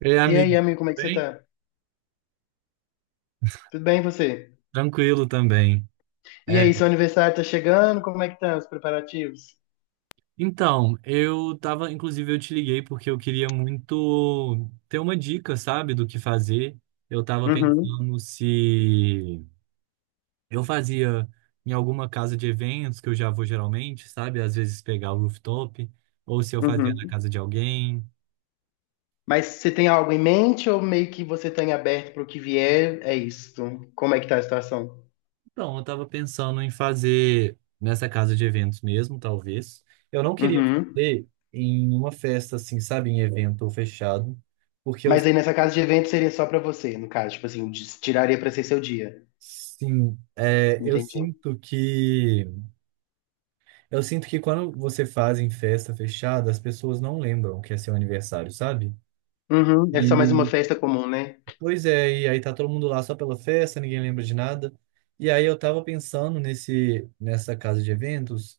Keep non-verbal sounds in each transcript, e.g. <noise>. Ei, E aí, amigo, amigo, como é que você bem? tá? Tudo bem, e você? Tranquilo também. E É, aí, seu aniversário tá chegando? Como é que tá os preparativos? Então, eu tava, inclusive, eu te liguei porque eu queria muito ter uma dica, sabe, do que fazer. Eu tava Uhum, pensando se eu fazia em alguma casa de eventos, que eu já vou geralmente, sabe, às vezes pegar o rooftop, ou se eu fazia na uhum. casa de alguém. Mas você tem algo em mente ou meio que você tá em aberto para o que vier? É isso. Como é que tá a situação? Então, eu tava pensando em fazer nessa casa de eventos mesmo, talvez. Eu não queria Uhum. fazer em uma festa, assim, sabe, em evento fechado, porque eu, Mas aí nessa casa de evento seria só pra você, no caso, tipo assim, tiraria pra ser seu dia. sim, é, Entendi. Eu sinto que quando você faz em festa fechada, as pessoas não lembram que é seu aniversário, sabe? Uhum. É só mais uma E, festa comum, né? pois é, e aí tá todo mundo lá só pela festa, ninguém lembra de nada. E aí eu tava pensando nessa casa de eventos,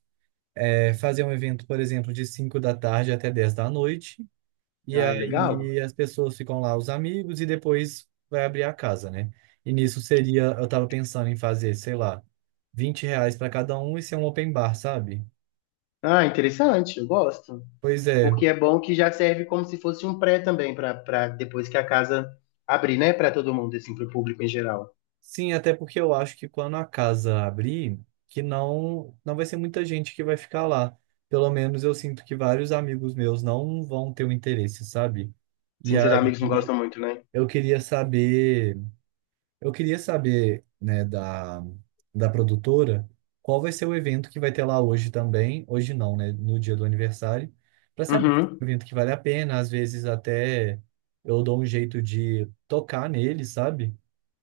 fazer um evento, por exemplo, de 5 da tarde até 22h, e Ah, legal. aí as pessoas ficam lá, os amigos, e depois vai abrir a casa, né? E nisso seria, eu tava pensando em fazer, sei lá, R$ 20 para cada um e ser um open bar, sabe? Ah, interessante, eu gosto. Pois é. Porque é bom que já serve como se fosse um pré também, para depois que a casa abrir, né? Para todo mundo, assim, para o público em geral. Sim, até porque eu acho que quando a casa abrir, que não, não vai ser muita gente que vai ficar lá. Pelo menos eu sinto que vários amigos meus não vão ter o interesse, sabe? E Sim, seus amigos não aí gostam muito, né? eu queria saber. Eu queria saber, né, da produtora, qual vai ser o evento que vai ter lá hoje também, hoje não, né, no dia do aniversário, para saber se Uhum. é um evento que vale a pena, às vezes até eu dou um jeito de tocar nele, sabe?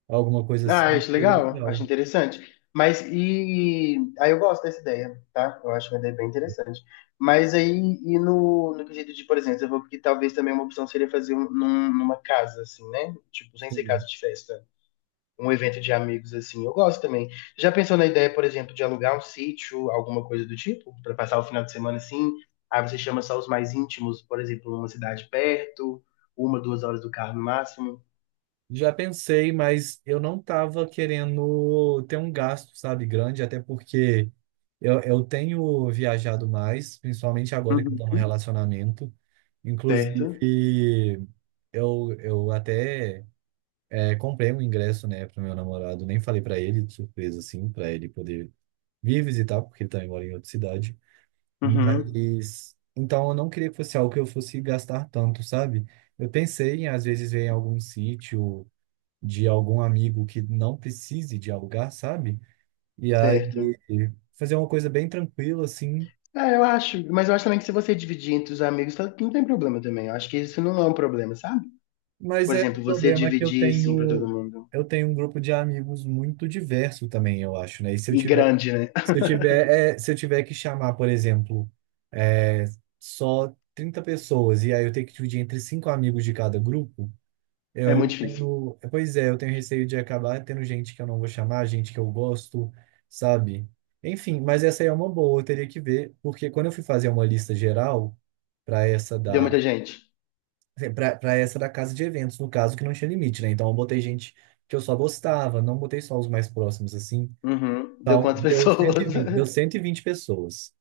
Alguma coisa Ah, assim, acho seria legal, acho legal. interessante. Mas e. Aí eu gosto dessa ideia, tá? Eu acho uma ideia bem interessante. Mas aí, e no quesito de, por exemplo, eu vou porque talvez também uma opção seria fazer um, numa casa, assim, né? Tipo, sem ser Sim. casa de festa. Um evento de amigos assim, eu gosto também. Já pensou na ideia, por exemplo, de alugar um sítio, alguma coisa do tipo, para passar o final de semana assim? Aí você chama só os mais íntimos, por exemplo, numa cidade perto, uma, duas horas do carro no máximo. Já pensei, mas eu não tava querendo ter um gasto, sabe, grande, até porque eu tenho viajado mais, principalmente agora que eu tô no Uhum. relacionamento. Certo? Inclusive, Eu comprei um ingresso, né, pro meu namorado. Nem falei pra ele, de surpresa, assim, pra ele poder vir visitar, porque ele também mora em outra cidade. Uhum. Mas, então, eu não queria que fosse algo que eu fosse gastar tanto, sabe? Eu pensei em, às vezes, ver em algum sítio de algum amigo que não precise de alugar, sabe? E aí, Certo. fazer uma coisa bem tranquila, assim. Ah, eu acho, mas eu acho também que se você dividir entre os amigos, não tem problema também. Eu acho que isso não é um problema, sabe? Mas Por é, o exemplo, você problema é que dividir assim pra todo mundo. eu tenho um grupo de amigos muito diverso também, eu acho, né? E grande, né? Se eu tiver, se eu tiver que chamar, por exemplo, é, só 30 pessoas e aí eu tenho que dividir entre cinco amigos de cada grupo, <laughs> É muito difícil. Pois é, eu tenho receio de acabar tendo gente que eu não vou chamar, gente que eu gosto, sabe? Enfim, mas essa aí é uma boa, eu teria que ver, porque quando eu fui fazer uma lista geral para essa Deu da muita gente. para essa da casa de eventos, no caso que não tinha limite, né? Então eu botei gente que eu só gostava, não botei só os mais próximos assim. Uhum. Deu quantas Então, deu pessoas? 120, deu <laughs> 120 pessoas.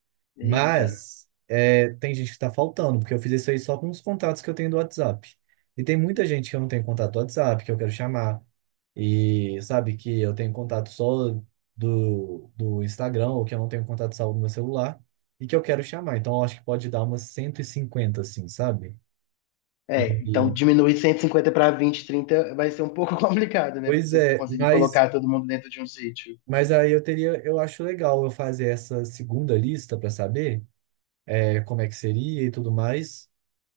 Eita. Mas é, tem gente que está faltando, porque eu fiz isso aí só com os contatos que eu tenho do WhatsApp. E tem muita gente que eu não tenho contato do WhatsApp, que eu quero chamar. E sabe que eu tenho contato só do Instagram, ou que eu não tenho contato salvo no meu celular, e que eu quero chamar. Então, eu acho que pode dar umas 150 assim, sabe? E, É, então e- diminuir 150 para 20, 30 vai ser um pouco <laughs> complicado, né? Pra pois você é, conseguir colocar todo mundo dentro de um sítio. mas aí eu teria, eu acho legal eu fazer essa segunda lista para saber. É como é que seria e tudo mais,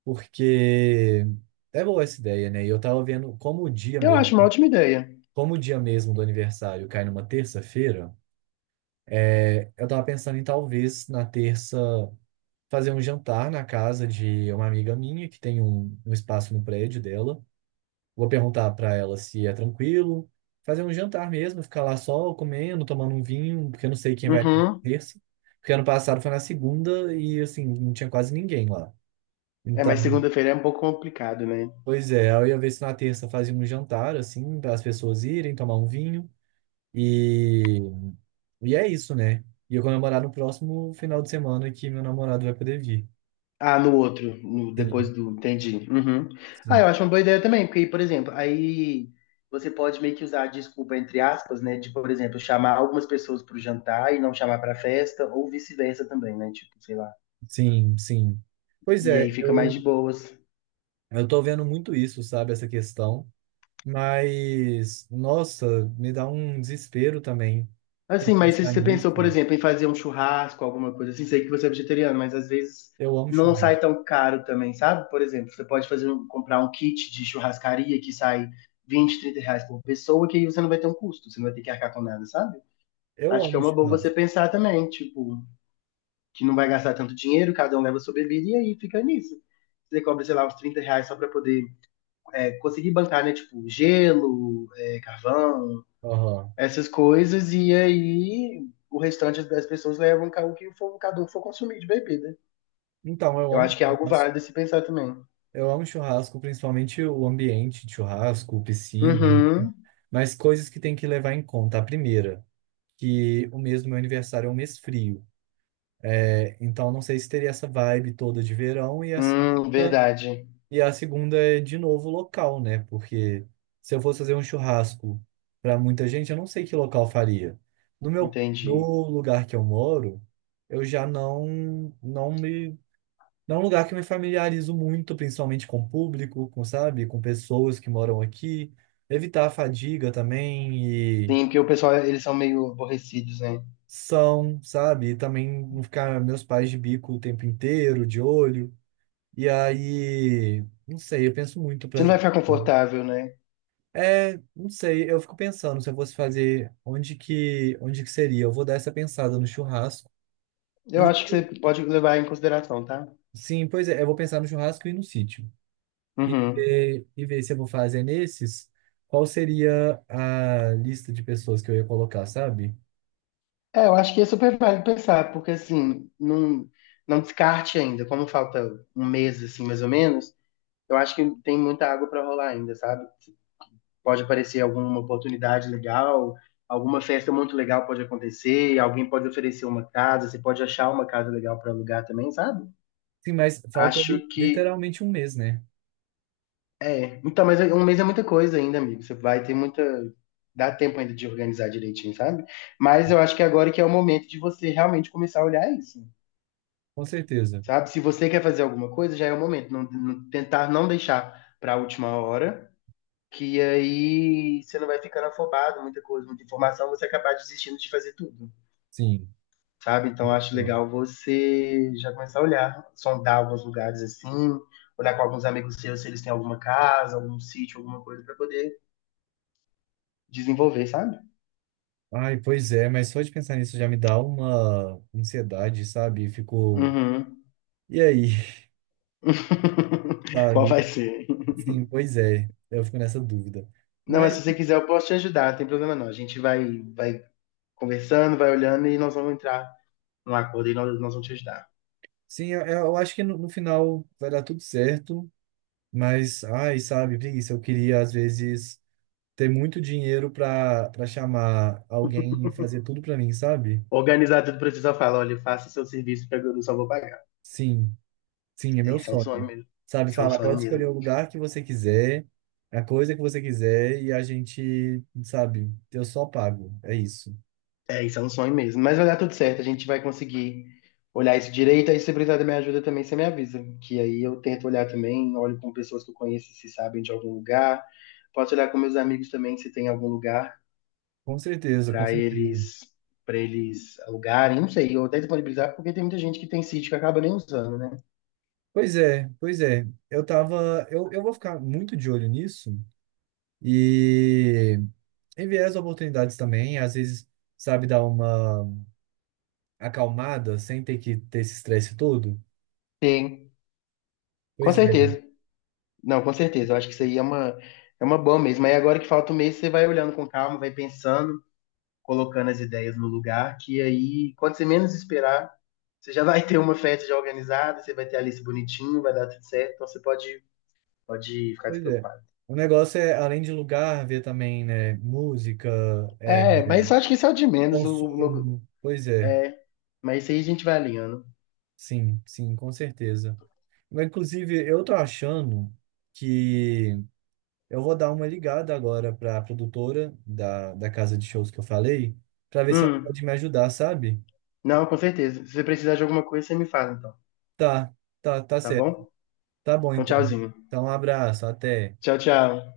porque é boa essa ideia, né? E eu tava vendo Eu acho uma ótima ideia. como o dia mesmo do aniversário cai numa terça-feira, eu tava pensando em talvez na terça fazer um jantar na casa de uma amiga minha que tem um espaço no prédio dela. Vou perguntar para ela se é tranquilo. Fazer um jantar mesmo, ficar lá só comendo, tomando um vinho, porque eu não sei quem vai na Uhum. terça. Porque ano passado foi na segunda e, assim, não tinha quase ninguém lá. É, Então, mas segunda-feira é um pouco complicado, né? pois é, eu ia ver se na terça fazia um jantar, assim, para as pessoas irem tomar um vinho. E, é isso, né? E eu comemorar no próximo final de semana que meu namorado vai poder vir. Ah, no outro, depois Sim, do. Entendi. Uhum. Ah, sim, eu acho uma boa ideia também, porque, por exemplo, aí você pode meio que usar a desculpa entre aspas, né? De, por exemplo, chamar algumas pessoas para o jantar e não chamar para a festa, ou vice-versa também, né? Tipo, sei lá. sim, sim. Pois E é, aí fica mais de boas. eu tô vendo muito isso, sabe, essa questão. Mas, nossa, me dá um desespero também. Tem Assim, que mas se pensar você nisso. pensou, por exemplo, em fazer um churrasco, alguma coisa assim, sei que você é vegetariano, mas às vezes Eu amo não sai churrasco. tão caro também, sabe? Por exemplo, você pode fazer comprar um kit de churrascaria que sai 20 a 30 reais por pessoa, que aí você não vai ter um custo, você não vai ter que arcar com nada, sabe? Eu Acho que é amo uma boa você churrasco. pensar também, tipo, que não vai gastar tanto dinheiro, cada um leva sua bebida e aí fica nisso. Você cobra, sei lá, uns 30 reais só pra poder conseguir bancar, né? Tipo, gelo, é, carvão, Aham. essas coisas, e aí o restante das pessoas levam o que o cada um for consumir de bebida. Então, eu Eu amo acho que é algo churrasco. válido se pensar também. Eu amo churrasco, principalmente o ambiente de churrasco, piscina, Uhum. mas coisas que tem que levar em conta. A primeira, que o mês do meu aniversário é um mês frio, então não sei se teria essa vibe toda de verão. Verdade. E a segunda é de novo o local, né? Porque se eu fosse fazer um churrasco para muita gente, eu não sei que local eu faria. Entendi. No lugar que eu moro, eu já não, não me é um lugar que eu me familiarizo muito, principalmente com o público, com, sabe, com pessoas que moram aqui. Evitar a fadiga também e Sim, porque o pessoal, eles são meio aborrecidos, né? são, sabe? E também não ficar meus pais de bico o tempo inteiro, de olho. E aí, não sei, eu penso muito pra... Você não vai ficar confortável, né? É, não sei, eu fico pensando se eu fosse fazer onde que seria. Eu vou dar essa pensada no churrasco. Eu E acho que você pode levar em consideração, tá? sim, pois é, eu vou pensar no churrasco e no sítio. e Uhum. ver, e ver se eu vou fazer nesses, qual seria a lista de pessoas que eu ia colocar, sabe? É, eu acho que é super válido pensar, porque assim, não, não descarte ainda, como falta 1 mês, assim, mais ou menos, eu acho que tem muita água pra rolar ainda, sabe? Pode aparecer alguma oportunidade legal, alguma festa muito legal pode acontecer, alguém pode oferecer uma casa, você pode achar uma casa legal para alugar também, sabe? Sim, mas falta Acho que literalmente um mês, né? é. Então, mas um mês é muita coisa ainda, amigo. Você vai ter muita. Dá tempo ainda de organizar direitinho, sabe? Mas eu acho que agora que é o momento de você realmente começar a olhar isso, Com certeza. sabe? Se você quer fazer alguma coisa, já é o momento. Tentar não deixar para a última hora que aí você não vai ficando afobado, muita coisa, muita informação, você acabar desistindo de fazer tudo, Sim. sabe? Então acho Pô. legal você já começar a olhar, sondar alguns lugares assim, olhar com alguns amigos seus se eles têm alguma casa, algum sítio, alguma coisa pra poder desenvolver, sabe? Ai, pois é, mas só de pensar nisso já me dá uma ansiedade, sabe? Ficou. Uhum. E aí, <laughs> <laughs> Qual sabe? vai ser? Sim, pois é. Eu fico nessa dúvida. Não, mas Mas, se você quiser, eu posso te ajudar, não tem problema não. A gente vai conversando, vai olhando e nós vamos entrar num acordo e nós vamos te ajudar. sim, eu acho que no final vai dar tudo certo. Mas, ai, sabe, preguiça, eu queria às vezes. Ter muito dinheiro pra chamar alguém e fazer tudo pra mim, sabe? Organizar tudo pra você só falar, olha, faça seu serviço, porque eu só vou pagar. Sim, sim, é É, meu isso é um sonho sonho. mesmo. Sabe, Isso é um falar, sonho pode escolher mesmo. o lugar que você quiser, a coisa que você quiser, e a gente, sabe, eu só pago. É isso. É, isso é um sonho mesmo. Mas vai dar tudo certo, a gente vai conseguir olhar isso direito. Aí, se precisar da minha ajuda também, você me avisa. Que aí eu tento olhar também, olho com pessoas que eu conheço se sabem de algum lugar. Posso olhar com meus amigos também se tem algum lugar Com certeza, com para certeza. eles para eles alugarem, não sei, ou até disponibilizar, porque tem muita gente que tem sítio que acaba nem usando, né? Pois é, pois é. Eu tava. Eu vou ficar muito de olho nisso e enviar as oportunidades também. Às vezes, sabe, dar uma acalmada sem ter que ter esse estresse todo. Tem, com Pois é. certeza. Não, com certeza. Eu acho que é uma boa mesmo. Aí agora que falta 1 mês, você vai olhando com calma, vai pensando, colocando as ideias no lugar, que aí, quando você menos esperar, você já vai ter uma festa já organizada, você vai ter a lista bonitinho, vai dar tudo certo, então pode ficar Pois é. despreocupado. O negócio é, além de lugar, ver também, né? Música, é, É, mas eu acho que isso é o de menos, o logo. consumo. Pois é. É, mas isso aí a gente vai alinhando. Sim, sim, com certeza. Mas, inclusive, eu tô achando que eu vou dar uma ligada agora para a produtora da casa de shows que eu falei, para ver se ela Hum, pode me ajudar, sabe? não, com certeza. Se você precisar de alguma coisa, você me fala então, Tá, tá, tá tá certo. bom? Tá bom, Então, então. tchauzinho. Então, um abraço, até. Tchau, tchau.